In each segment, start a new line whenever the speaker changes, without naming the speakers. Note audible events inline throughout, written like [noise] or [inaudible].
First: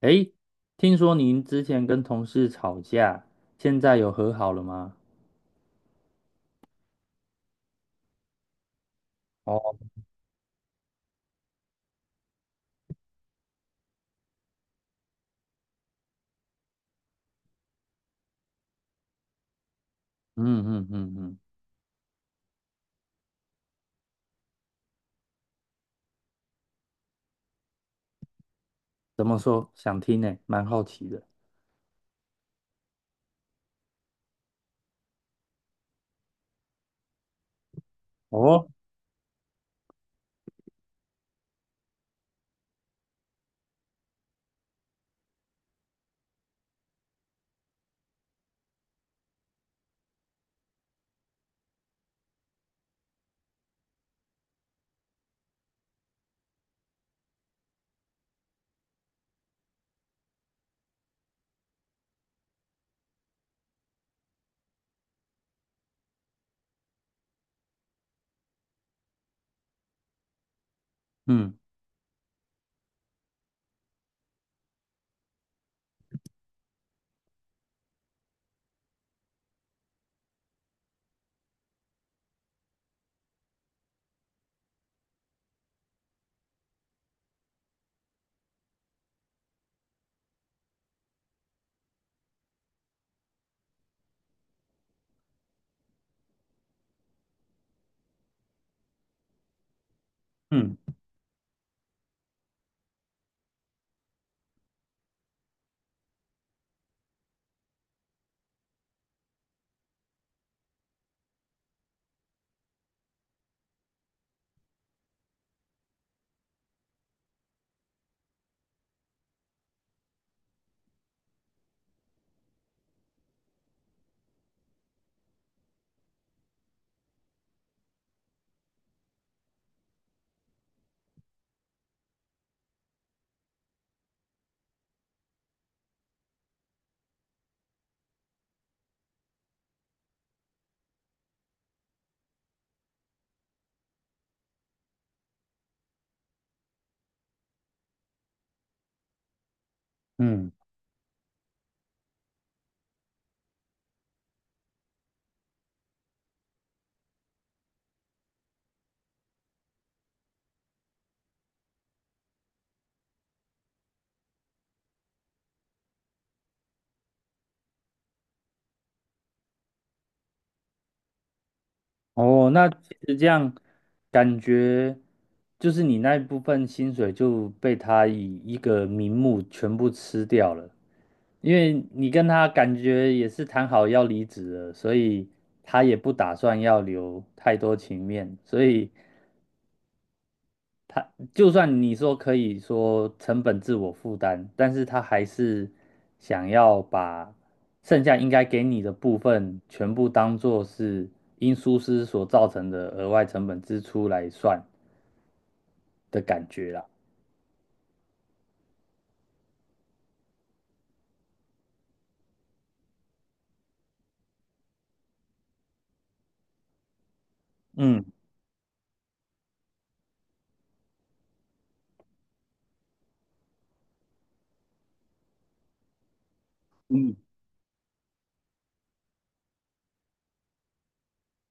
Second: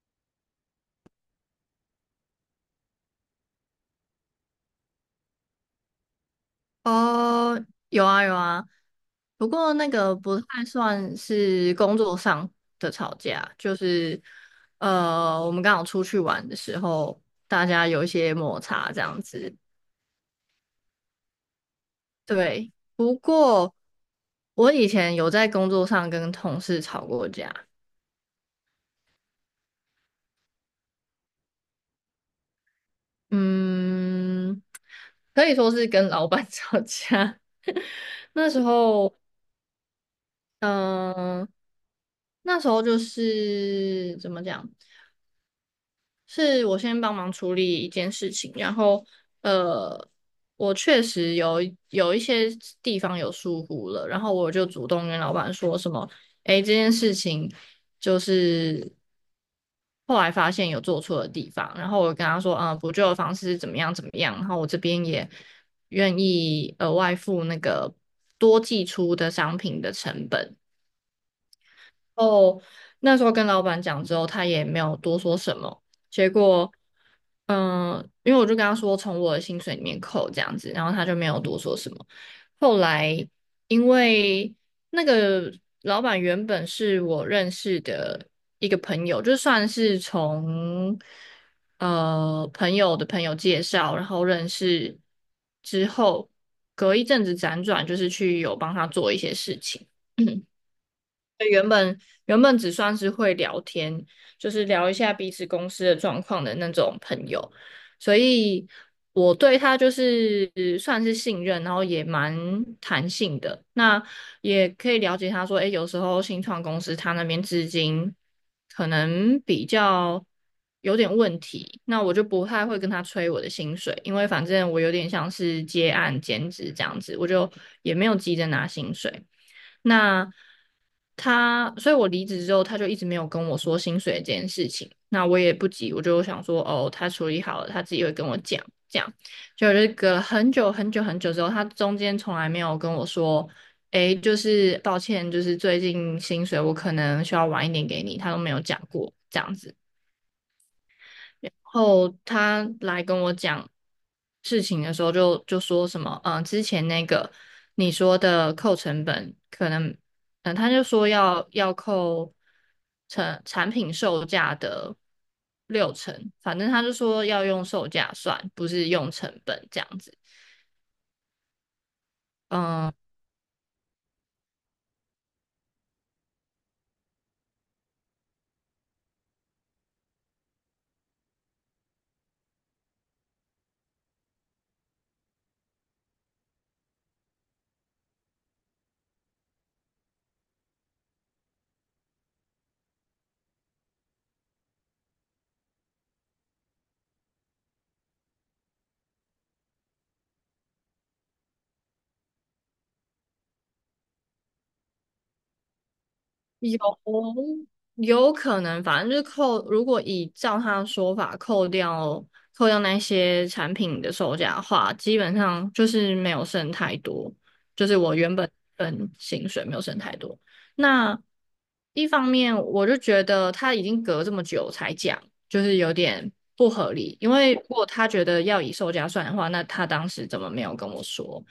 诶，听说您之前跟同事吵架，现在有和好了吗？
哦，有啊有啊，不过
哦，
那个不太算是工作上的吵架，就是我们刚好出去玩的时候，大家有一些摩擦这样子。
嗯嗯嗯嗯，
对，不过我以前有在工作上跟同事吵过架。
怎么说？想听呢，蛮好奇的。
嗯，可以说是跟老板 [laughs] 吵架。那时
哦，
候，嗯、那时候就是怎么讲？是我先帮忙处理一件事情，然后呃，我确实有一些地方有疏忽了，然后我就主动跟老板说什么，诶，这件事情就是后来发现有做错的地方，然后我跟他说，嗯、补救的方式是怎么样怎么样，然后我这边也愿意额外付那个多寄出的商品的成本。
嗯
后那时候跟老板讲之后，他也没有多说什么。结果，嗯，因为我就跟他说从我的薪水里面扣这样子，然后他就没有多说什么。后来因为那个老板原本是我认识的一个朋友，就算是从朋友的朋友介绍，然后认识之后，隔一阵子辗转，就是去有帮他做一些事情。[clears throat]
嗯
原本原本只算是会聊天，就是聊一下彼此公司的状况的那种朋友，所以我对他就是算是信任，然后也蛮弹性的。那也可以了解他说，诶，有时候新创公司他那边资金可能比较有点问题，那我就不太会跟他催我的薪水，因为反正我有点像是接案兼职这样子，我就也没有急着拿薪水。那他，所以我离职之后，他就一直没有跟我说薪水这件事情。那我也不急，我就想说，哦，他处理好了，他自己会跟我讲。这样，就是隔了很久很久很久之后，他中间从来没有跟我说，诶，就是抱歉，就是最近薪水我可能需要晚一点给你，他都没有讲过这样子。
嗯，
后他来跟我讲事情的时候就，就说什么，嗯、之前那个你说的扣成本，可能，嗯、他就说要扣成产品售价的六成，反正他就说要用售价算，不是用成本这样子。
哦，那其
嗯、
实这样感觉就是你那一部分薪水就被他以一个名目全部吃掉了，因为你跟他感觉也是谈好要离职了，所以他也不打算要留太多情面，所以。就算你说可以说成本自我负担，但是他还是想要把剩下应该给你的部分全部当做是因疏失所造成的额外成本支出来算的感觉啦。
有有可能，反正就是扣，如果以照他的说法扣掉那些产品的售价的话，基本上就是没有剩太多，就是
嗯
我原本本薪水没有剩太多。那一方面，我就觉得他已经隔这么久才讲，就是有点不合
嗯，
理，因为如果他觉得要以售价算的话，那他当时怎么没有跟我说？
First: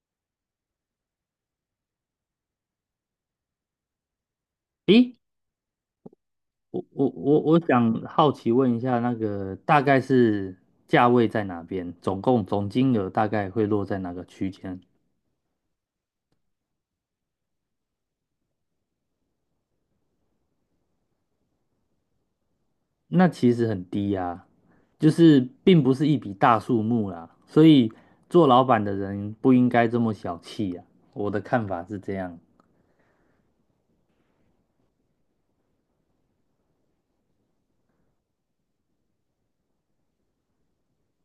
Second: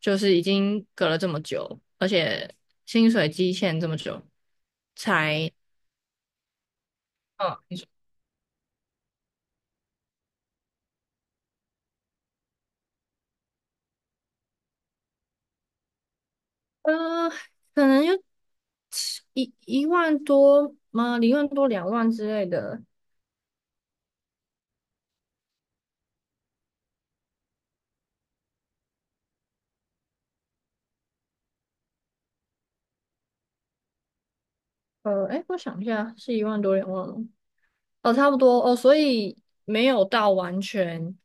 就是已经隔了这么久，而且薪水期限这么久，
咦，
才
我我我
嗯，
我
你说
想好奇问一下，那个大概是价位在哪边？总共总金额大概会落在哪个区间？
呃，可能就一万多吗？一万多两万之类的。
那其实很低呀、就是并不是一笔大数目啦，所以做老板的人不应该这么小气呀、我的看法是这样。
哎，我想一下，是一万多两万吗？哦，差不多哦，所以没有到完全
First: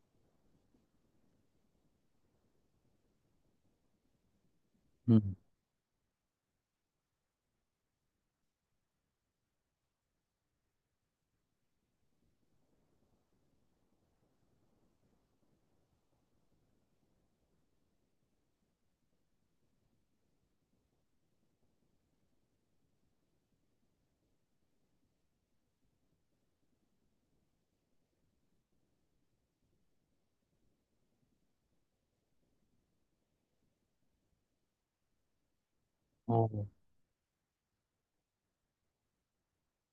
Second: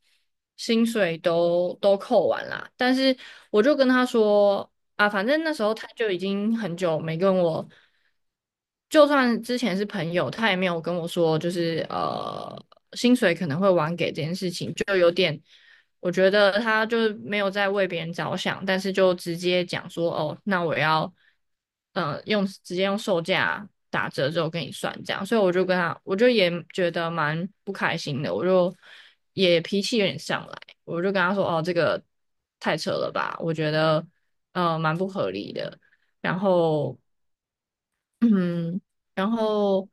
薪水都扣完啦。但是我就跟他说啊，反
嗯，
正那时候他就已经很久没跟我，就算之前是朋友，他也没有跟我说，就是薪水可能会晚给这件事情，就有点。我觉得他就是没有在为别人着想，但是就直接讲说，哦，那我要，嗯，直接用售价打折之后跟你算这样，所以我就跟他，我就也觉得蛮不开心的，我就也脾气有点上来，我就跟他说，哦，这个太扯了吧，我觉得蛮不合理的，然
哦，
后嗯，然后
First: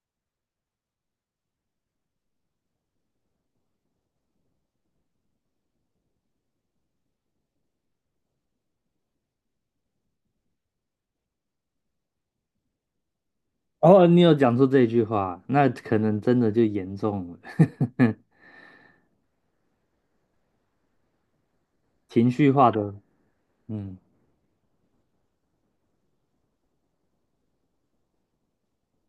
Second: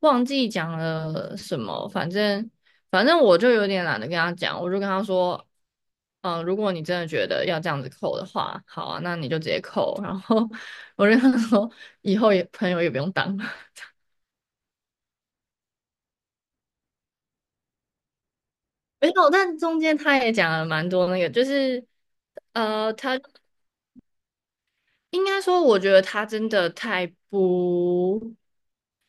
忘记讲了什么，反正我就有点懒得跟他讲，我就跟他说，嗯，如果你真的觉得要这样子扣的话，好啊，那你就直接扣。然后我就跟他说，以后也朋友也不用当了。
哦，你有讲出这句话，那可能真的就严重了，[laughs]
[laughs] 没有，但中间他也讲了蛮多那个，就是
情绪化的，
他
嗯
应该说，我觉得他真的太不。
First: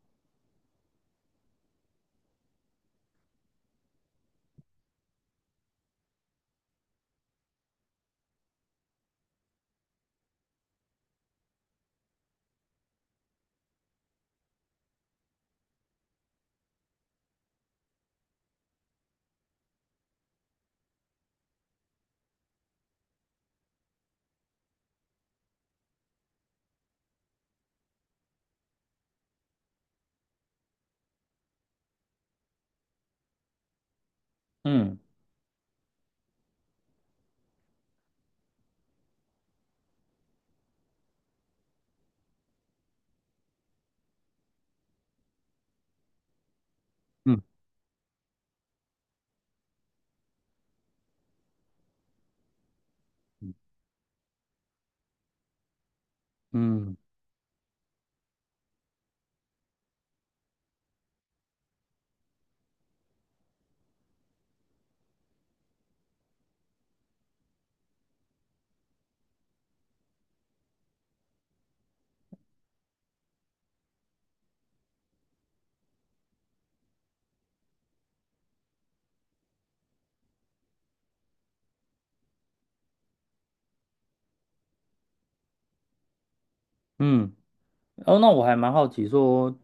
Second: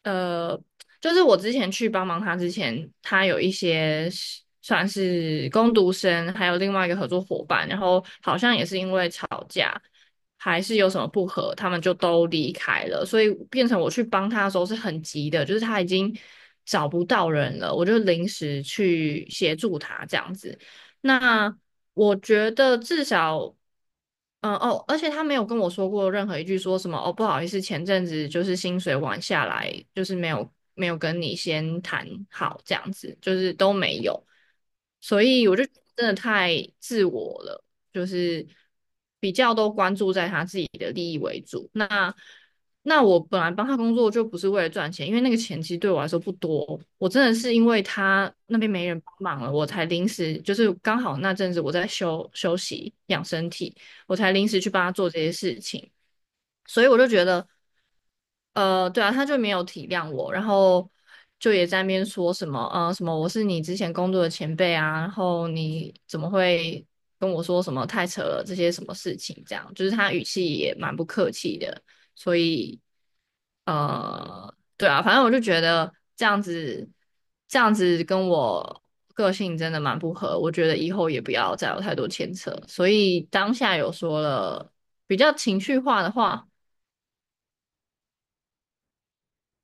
呃，就是我之前去帮忙他之前，他有一些是算是工读生，还有另外一个合作伙伴，然后好像也是因为吵架，还是有什么不和，他们就都离开了，所以变成我去帮他的时候是很急的，就是他已经找不到人了，我就临时去协助他这样子。那我觉得至少。嗯哦，而且他没有跟我说过任何一句说什么哦，不好意思，前阵子就是薪水晚下来，就是没有跟你先谈好这样子，就是都没有，
嗯
所以我就觉得真的太自我了，就是比较都关注在他自己的利益为主。那我本来帮他工作就不是为了赚钱，因为那个钱其实对我来说不多，我真的
嗯
是因为他那边没人帮忙了，我才临时就是刚好那阵子我在休息养身体。我才临时去帮他做这些事情。所以
嗯
我就觉得对啊，他就没有体谅我，然后就也在那边说什么，什么我是你之前工作的前辈啊，然后你怎么会跟我说什么太扯了这些什么事情，这样就是他语气也蛮不客气的，所以对啊，反正我就觉得这样子跟我个性真的蛮不合，我觉得以后也不要再有太多牵扯，所以当下有说了比较情绪化的话。
嗯。哦，那我还蛮好奇说，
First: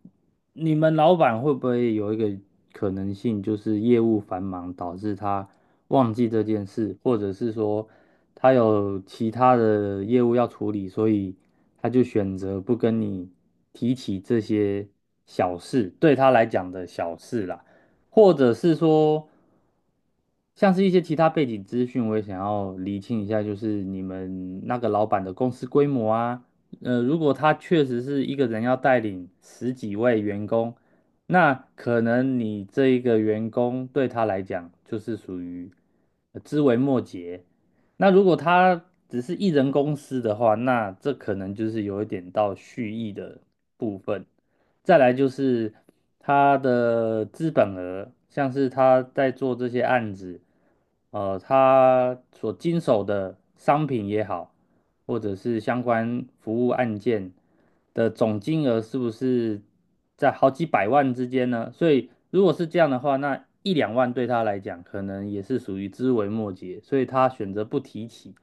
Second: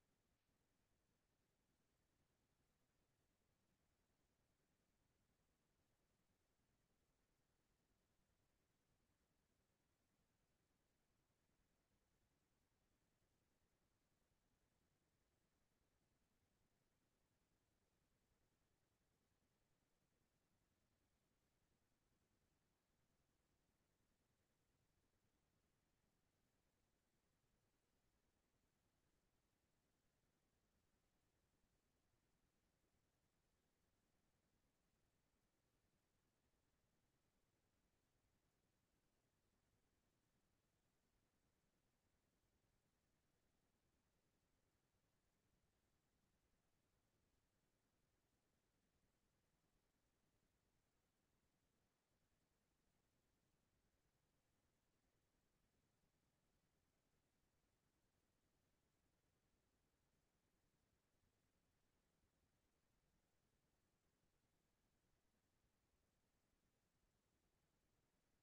你们老板会不会有一个可能性，就是业务繁忙导致他忘记这件事，或者是说他有其他的业务要处理，所以他就选择不跟你提起这些小事，对他来讲的小事啦，或者是说，像是一些其他背景资讯，我也想要厘清一下，就是你们那个老板的公司规模啊。如果他确实是一个人要带领十几位员工，那可能你这一个员工对他来讲就是属于枝微末节。那如果他只是一人公司的话，那这可能就是有一点到蓄意的部分。再来就是他的资本额，像是他在做这些案子，他所经手的商品也好。或者是相关服务案件的总金额是不是在好几百万之间呢？所以如果是这样的话，那一两万对他来讲可能也是属于枝微末节，所以他选择不提起。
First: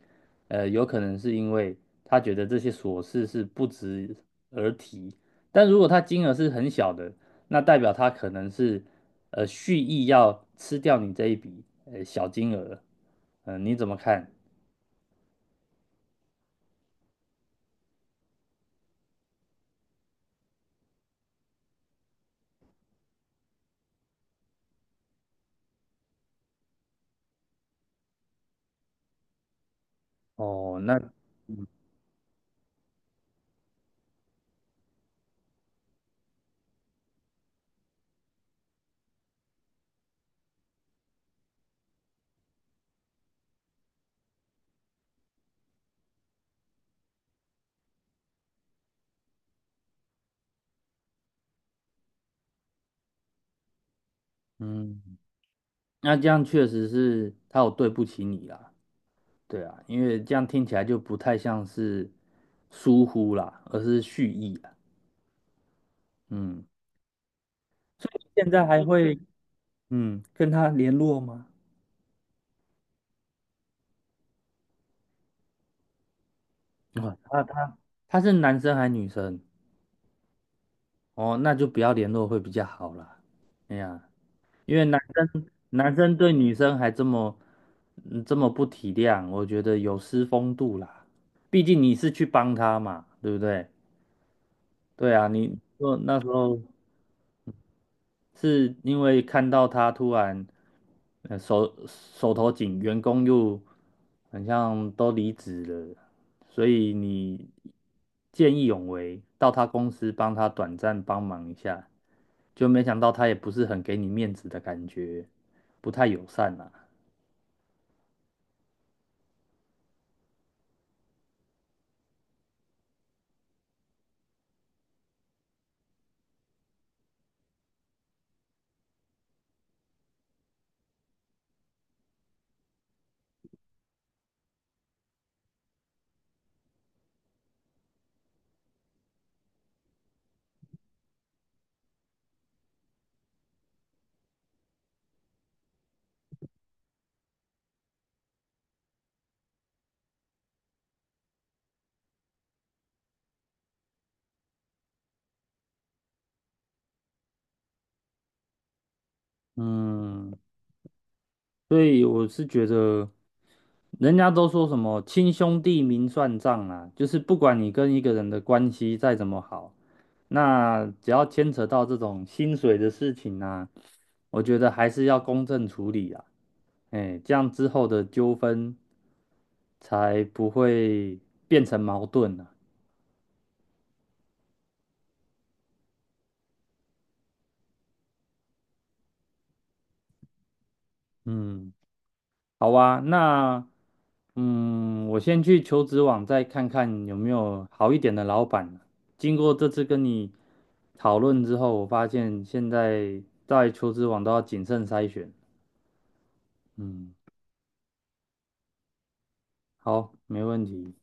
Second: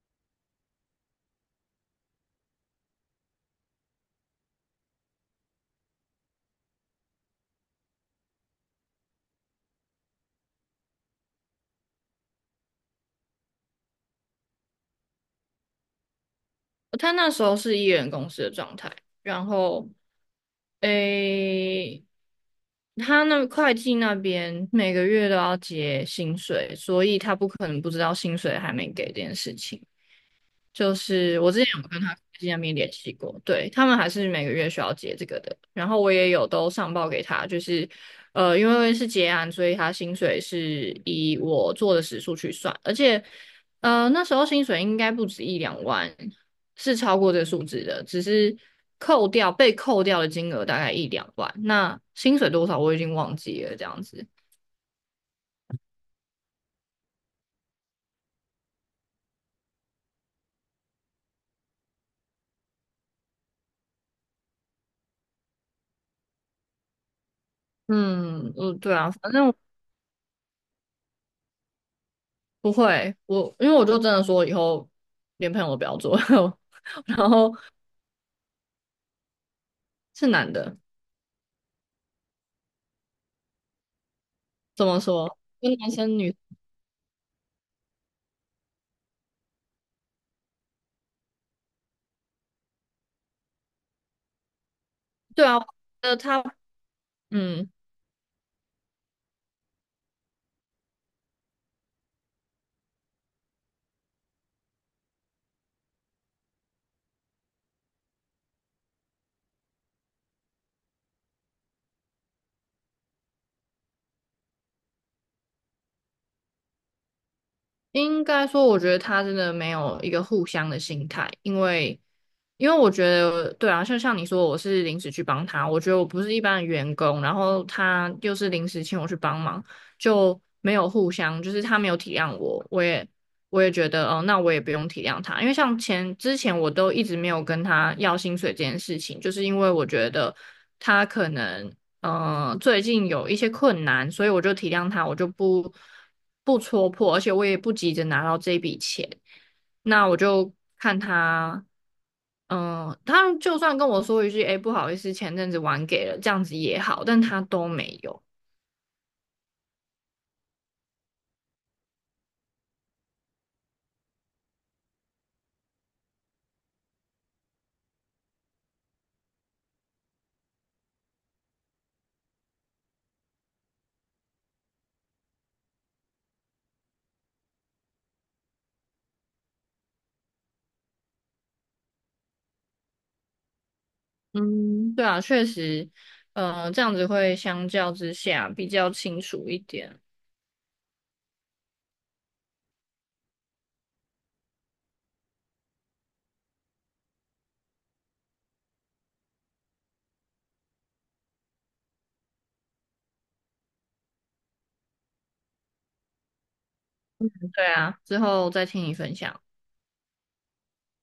有可能是因为他觉得这些琐事是不值而提。但如果他金额是很小的，那代表他可能是蓄意要吃掉你这一笔小金额。嗯、你怎么看？
他那时候是艺人公司的状态，然后诶，他那会计那边每个月都要结薪水，所以他不可能不知道薪水还没给这件事情。
哦，
就
那
是我之前有跟他科技那边联系过，对，他们还是每个月需要结这个的，然后我也有都上报给他，因为是结案，所以他薪水是以我做的时数去算，而且那时候薪水应该不止一两万，是超过这个数字的，只是扣掉被扣掉的金额大概一两万，那薪水多少我已经忘记了，这样子。
嗯。那这样确实是他有对不起你啦，对啊，因为这样听起来就不太像是疏忽啦，而是蓄意啦，嗯，所以你现
嗯，
在
嗯，
还
对啊，
会
反正。
跟他联络吗？
不会，因为我就真的说以后连朋友都不要做，[laughs]
啊，
然
他
后
他他是男生还是女生？
是男的。
哦，那就不要联络会比较好啦。哎呀，因为
怎么
男
说？
生
跟男
男生
生
对
女，
女生还这么这么不体谅，我觉得有失风度啦。毕竟你是去帮他嘛，对不对？对啊，
对
你
啊，
说那时
他
候。
嗯。
是因为看到他突然，手头紧，员工又很像都离职了，所以你见义勇为，到他公司帮他短暂帮忙一下，就没想到他也不是很给你面子的感觉，不太友善啦。
应该说，我觉得他真的没有一个互相的心态，因为我觉得，对啊，就像你说，我是临时去帮他，我觉得我不是一般的员工，然后他又是临时请我去帮忙，就没有互相，就是他没有体谅我，我也觉得，哦，那我也不用体谅他，因为像之前我都一直没有跟他要薪水这件事情，就是因为我觉得他可能嗯、最近有一些困难，所以我就体谅他，我就不不戳破，而且我也不急着拿到这笔钱。那我就看他，嗯、他就算跟我说一句，哎、不好意思，前阵子晚给了，这样子也好，但他都没有。
嗯，所以我是觉得，人家都说什么亲兄弟明算账啊，就是不管你跟一个人的关系再怎么好，那只要牵扯到这种薪水的事情啊，我觉得还是要公正处理啊，哎，这样之后的纠纷才不会变成矛盾啊。
嗯，对啊，确实，这样子会相较之下比较清楚一点。
嗯，好啊，那。嗯，我先去求职网再看看有没有好一点的老板。经过这次跟你讨论之后，我发现现在在求职网都要谨慎筛选。嗯，
对啊，之后再听你分享。
好，没问题。